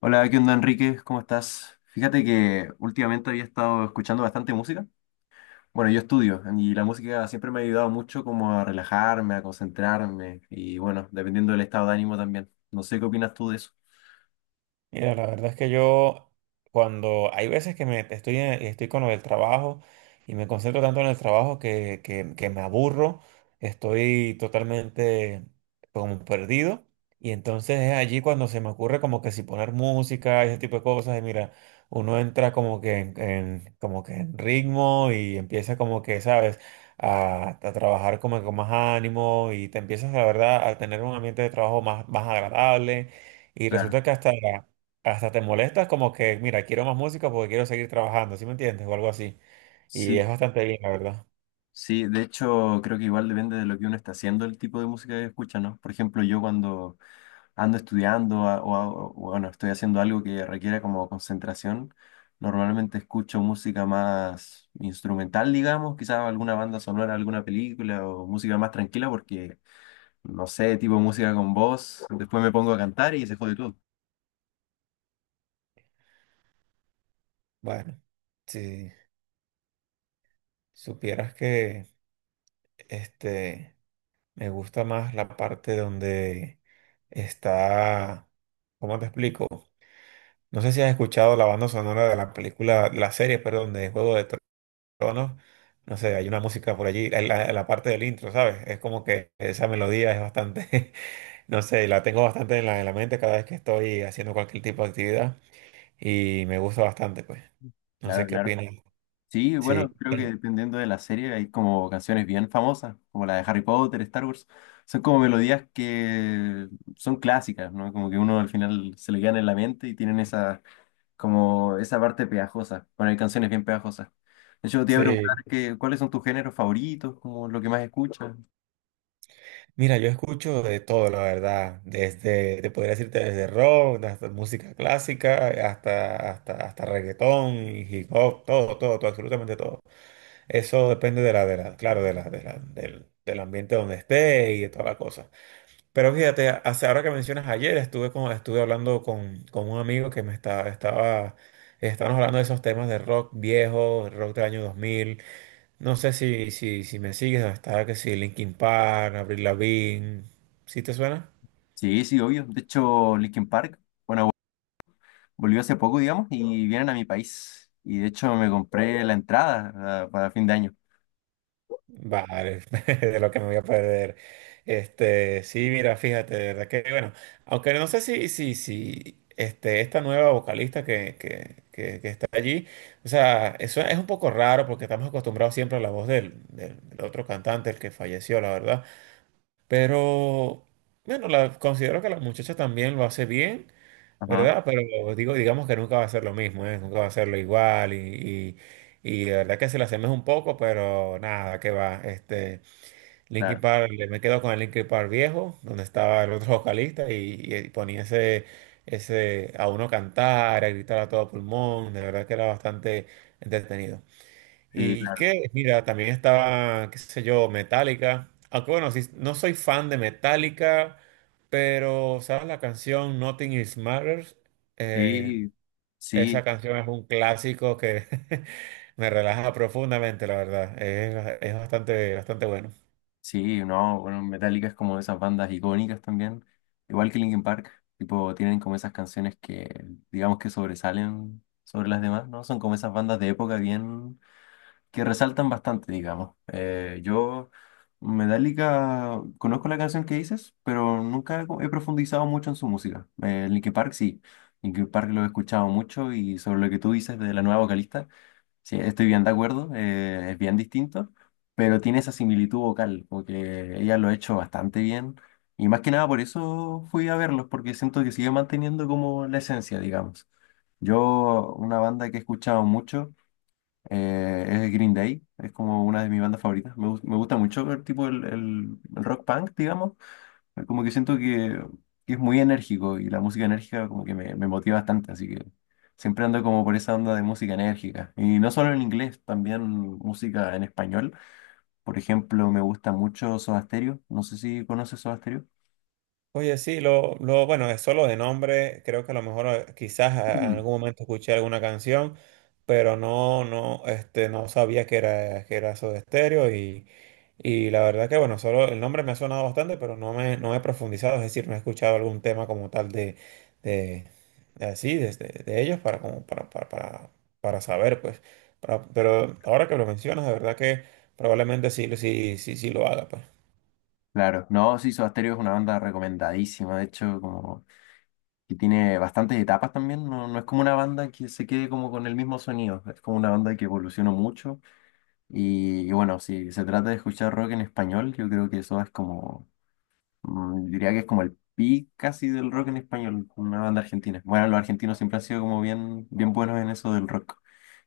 Hola, ¿qué onda Enrique? ¿Cómo estás? Fíjate que últimamente había estado escuchando bastante música. Bueno, yo estudio y la música siempre me ha ayudado mucho como a relajarme, a concentrarme y bueno, dependiendo del estado de ánimo también. No sé qué opinas tú de eso. Mira, la verdad es que yo cuando hay veces que me estoy con lo del trabajo y me concentro tanto en el trabajo que me aburro, estoy totalmente como perdido y entonces es allí cuando se me ocurre como que si poner música y ese tipo de cosas y mira, uno entra como que como que en ritmo y empieza como que, ¿sabes? A trabajar como que con más ánimo y te empiezas, la verdad, a tener un ambiente de trabajo más agradable. Y Claro, resulta que hasta, claro, hasta te molestas como que, mira, quiero más música porque quiero seguir trabajando. ¿Sí me entiendes? O algo así. Y es sí, bastante bien, la verdad. sí, de hecho creo que igual depende de lo que uno está haciendo, el tipo de música que escucha, ¿no? Por ejemplo, yo cuando ando estudiando a- o, bueno, estoy haciendo algo que requiera como concentración, normalmente escucho música más instrumental, digamos, quizás alguna banda sonora, alguna película o música más tranquila porque, no sé, tipo música con voz, después me pongo a cantar y se jode todo. Bueno, si supieras que este me gusta más la parte donde está, ¿cómo te explico? No sé si has escuchado la banda sonora de la película, la serie, perdón, de Juego de Tronos. No sé, hay una música por allí, en la parte del intro, ¿sabes? Es como que esa melodía es bastante, no sé, la tengo bastante en la mente cada vez que estoy haciendo cualquier tipo de actividad y me gusta bastante, pues. No sé Claro, qué claro. opinas. Sí, Sí, bueno, creo que dependiendo de la serie hay como canciones bien famosas, como la de Harry Potter, Star Wars. Son como melodías que son clásicas, ¿no? Como que uno al final se le quedan en la mente y tienen esa como esa parte pegajosa, bueno, hay canciones bien pegajosas. De hecho, te iba a preguntar sí. que, cuáles son tus géneros favoritos, como lo que más escuchas. Mira, yo escucho de todo, la verdad. Desde, te podría decirte desde rock, hasta música clásica, hasta reggaetón y hip hop, todo, todo, todo, absolutamente todo. Eso depende de la, claro, de la, del ambiente donde esté y de toda la cosa. Pero fíjate, ahora que mencionas ayer, estuve, con, estuve hablando con un amigo que estábamos hablando de esos temas de rock viejo, rock del año 2000. No sé si me sigues, está que si Linkin Park, Avril Lavigne, ¿sí te suena? Sí, sí, obvio. De hecho, Linkin Park, bueno, volvió hace poco, digamos, y vienen a mi país. Y de hecho me compré la entrada ah, para fin de año. Vale, de lo que me voy a perder. Sí, mira, fíjate, de verdad que, bueno, aunque no sé si esta nueva vocalista que está allí, o sea, eso es un poco raro porque estamos acostumbrados siempre a la voz del otro cantante, el que falleció, la verdad. Pero, bueno, considero que la muchacha también lo hace bien, Ajá, ¿verdad? Pero digo, digamos que nunca va a ser lo mismo, ¿eh? Nunca va a ser lo igual y- y de verdad que se la asemeja un poco, pero nada, que va. Linkin claro. Park, me quedo con el Linkin Park viejo, donde estaba el otro vocalista y ponía ese, ese a uno cantar, a gritar a todo pulmón, de verdad que era bastante entretenido. Sí, Y claro. que, mira, también estaba, qué sé yo, Metallica, aunque bueno, sí, no soy fan de Metallica, pero, ¿sabes la canción Nothing Is Matters? Eh, Sí, esa sí. canción es un clásico que me relaja profundamente, la verdad, es bastante, bastante bueno. Sí, no, bueno, Metallica es como de esas bandas icónicas también, igual que Linkin Park, tipo, tienen como esas canciones que, digamos que sobresalen sobre las demás, ¿no? Son como esas bandas de época bien, que resaltan bastante, digamos. Yo, Metallica, conozco la canción que dices, pero nunca he profundizado mucho en su música. Linkin Park sí, Linkin Park lo he escuchado mucho y sobre lo que tú dices de la nueva vocalista. Sí, estoy bien de acuerdo, es bien distinto, pero tiene esa similitud vocal, porque ella lo ha hecho bastante bien y más que nada por eso fui a verlos, porque siento que sigue manteniendo como la esencia, digamos. Yo, una banda que he escuchado mucho es Green Day, es como una de mis bandas favoritas, me gusta mucho el tipo, el rock punk, digamos, como que siento que es muy enérgico y la música enérgica como que me motiva bastante, así que siempre ando como por esa onda de música enérgica. Y no solo en inglés, también música en español. Por ejemplo, me gusta mucho Soda Stereo. No sé si conoces Soda Stereo. Oye, sí, bueno, es solo de nombre, creo que a lo mejor quizás en Mm. algún momento escuché alguna canción, pero no, no sabía que era Soda Stereo y la verdad que, bueno, solo el nombre me ha sonado bastante, pero no he profundizado, es decir, no he escuchado algún tema como tal de, de así, de ellos para, como, para saber, pues. Pero ahora que lo mencionas, de verdad que probablemente sí lo haga, pues. Claro, no, sí, Soda Stereo es una banda recomendadísima, de hecho, como que tiene bastantes etapas también, no, no es como una banda que se quede como con el mismo sonido, es como una banda que evolucionó mucho y bueno, si se trata de escuchar rock en español, yo creo que eso es como mm, diría que es como el pic casi del rock en español, una banda argentina. Bueno, los argentinos siempre han sido como bien, bien buenos en eso del rock.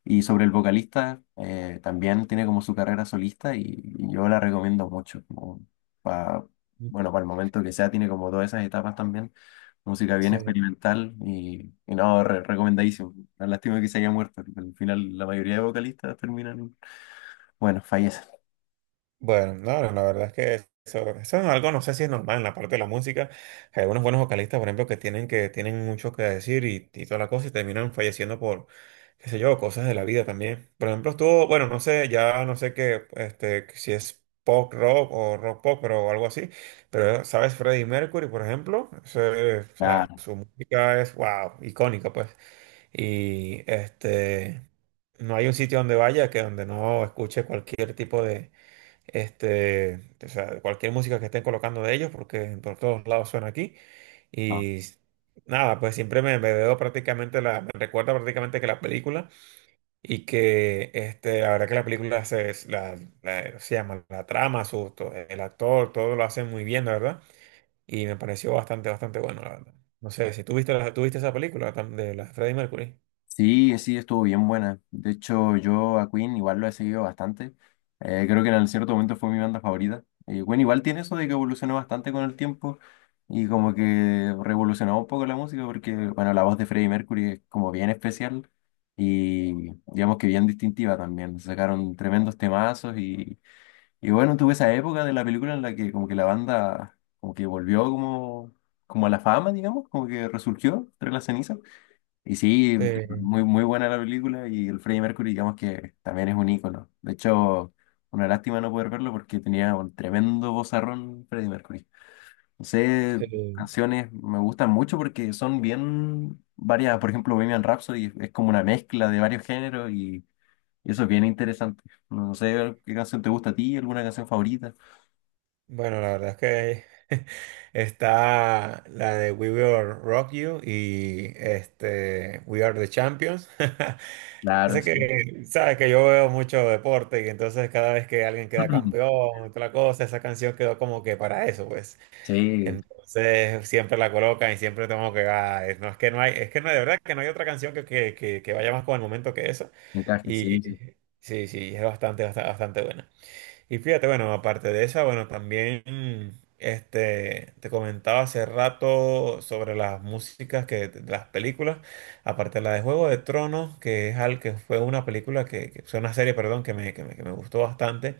Y sobre el vocalista, también tiene como su carrera solista y yo la recomiendo mucho, pa- bueno, para el momento que sea, tiene como todas esas etapas también. Música bien Sí. experimental y no, recomendadísimo. La lástima que se haya muerto, porque al final, la mayoría de vocalistas terminan, bueno, fallecen. Bueno, no, no, la verdad es que eso es algo, no sé si es normal en la parte de la música. Hay algunos buenos vocalistas, por ejemplo, que tienen mucho que decir y toda la cosa y terminan falleciendo por, qué sé yo, cosas de la vida también. Por ejemplo, estuvo, bueno, no sé, ya no sé qué, si es pop rock o rock pop, pero algo así. Pero, ¿sabes? Freddie Mercury, por ejemplo. Ese, o sea, Claro, su música es, wow, icónica, pues. Y no hay un sitio donde vaya que donde no escuche cualquier tipo de o sea, cualquier música que estén colocando de ellos, porque en por todos lados suena aquí. no. Y nada, pues siempre me veo prácticamente me recuerda prácticamente que la película y que la verdad que la película se llama la trama, el actor, todo lo hacen muy bien, la verdad. Y me pareció bastante, bastante bueno, la verdad. No sé, si tú viste, tú viste esa película de la Freddie Mercury. Sí, sí, estuvo bien buena. De hecho, yo a Queen igual lo he seguido bastante. Creo que en cierto momento fue mi banda favorita. Queen igual tiene eso de que evolucionó bastante con el tiempo y como que revolucionó un poco la música porque, bueno, la voz de Freddie Mercury es como bien especial y digamos que bien distintiva también. Sacaron tremendos temazos y bueno, tuve esa época de la película en la que como que la banda como que volvió como, como a la fama, digamos, como que resurgió entre las cenizas. Y sí, Sí, muy, muy buena la película y el Freddie Mercury, digamos que también es un ícono. De hecho, una lástima no poder verlo porque tenía un tremendo vozarrón Freddie Mercury. No sé, sí. canciones me gustan mucho porque son bien variadas. Por ejemplo, Bohemian Rhapsody es como una mezcla de varios géneros y eso es bien interesante. No, no sé qué canción te gusta a ti, alguna canción favorita. Bueno, la verdad es que está la de We Will Rock You y este We Are the Champions. Claro, Así sí. que, sabes que yo veo mucho deporte y entonces cada vez que alguien queda campeón, otra cosa, esa canción quedó como que para eso, pues. Sí, Entonces siempre la colocan y siempre tengo que, ah, no es que no hay, es que no, de verdad que no hay otra canción que vaya más con el momento que esa. encaje, sí, Y sí. sí, sí, es bastante, bastante, bastante buena. Y fíjate, bueno, aparte de esa, bueno, también te comentaba hace rato sobre las músicas que, de las películas, aparte de la de Juego de Tronos, que es al que fue una película fue una serie, perdón, que me gustó bastante.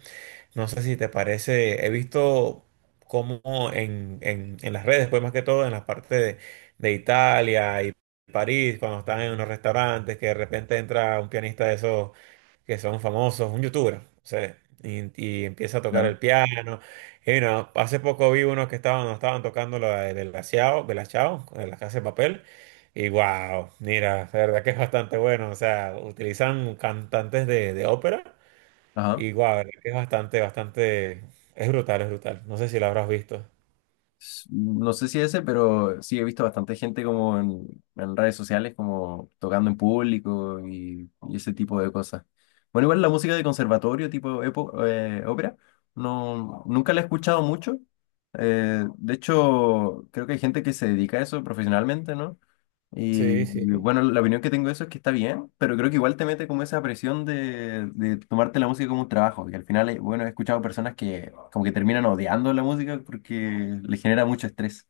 No sé si te parece, he visto cómo en, en las redes, pues más que todo en las partes de Italia y París, cuando están en unos restaurantes, que de repente entra un pianista de esos que son famosos, un youtuber, o sea, y empieza a tocar Claro. el piano. Y bueno, hace poco vi unos que estaban, no estaban tocando la de Belachao, Belachao, de la Casa de Papel. Y wow, mira, la verdad que es bastante bueno. O sea, utilizan cantantes de ópera Ajá. y guau, es bastante, bastante, es brutal, es brutal. No sé si la habrás visto. No sé si ese, pero sí he visto bastante gente como en redes sociales, como tocando en público y ese tipo de cosas. Bueno, igual la música de conservatorio, tipo ópera, no, nunca la he escuchado mucho. De hecho, creo que hay gente que se dedica a eso profesionalmente, ¿no? Y Sí, sí. bueno, la opinión que tengo de eso es que está bien, pero creo que igual te mete como esa presión de tomarte la música como un trabajo. Y al final, bueno, he escuchado personas que como que terminan odiando la música porque le genera mucho estrés.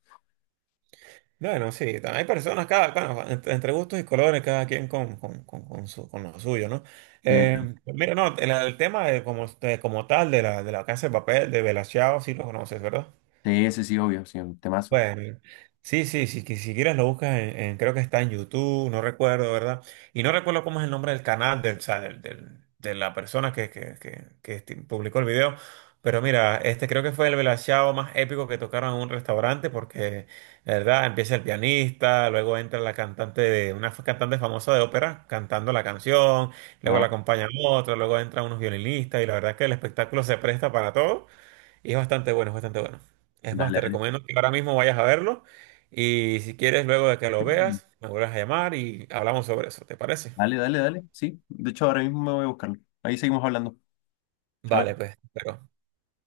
Bueno, sí, también hay personas, cada, bueno, entre gustos y colores, cada quien con su, con lo suyo, ¿no? Eh, Mira, no, el tema de como tal de de la Casa de Papel, de Bella Ciao, sí lo conoces, ¿verdad? Sí, sí, ese sí, obvio, sí, un temazo. Bueno, sí, que si quieres lo buscas en, creo que está en YouTube, no recuerdo, ¿verdad? Y no recuerdo cómo es el nombre del canal, del, o sea, de la persona que publicó el video. Pero mira, este creo que fue el velachao más épico que tocaron en un restaurante porque, la ¿verdad? Empieza el pianista, luego entra la cantante de, una cantante famosa de ópera cantando la canción, luego la Ajá, acompaña otra, luego entran unos violinistas y la verdad es que el espectáculo se presta para todo. Y es bastante bueno, es bastante bueno. Es más, dale, te dale. recomiendo que ahora mismo vayas a verlo y si quieres, luego de que lo veas, me vuelvas a llamar y hablamos sobre eso, ¿te parece? Dale, dale, dale, sí. De hecho, ahora mismo me voy a buscarlo. Ahí seguimos hablando. Chao. Vale, pues, pero...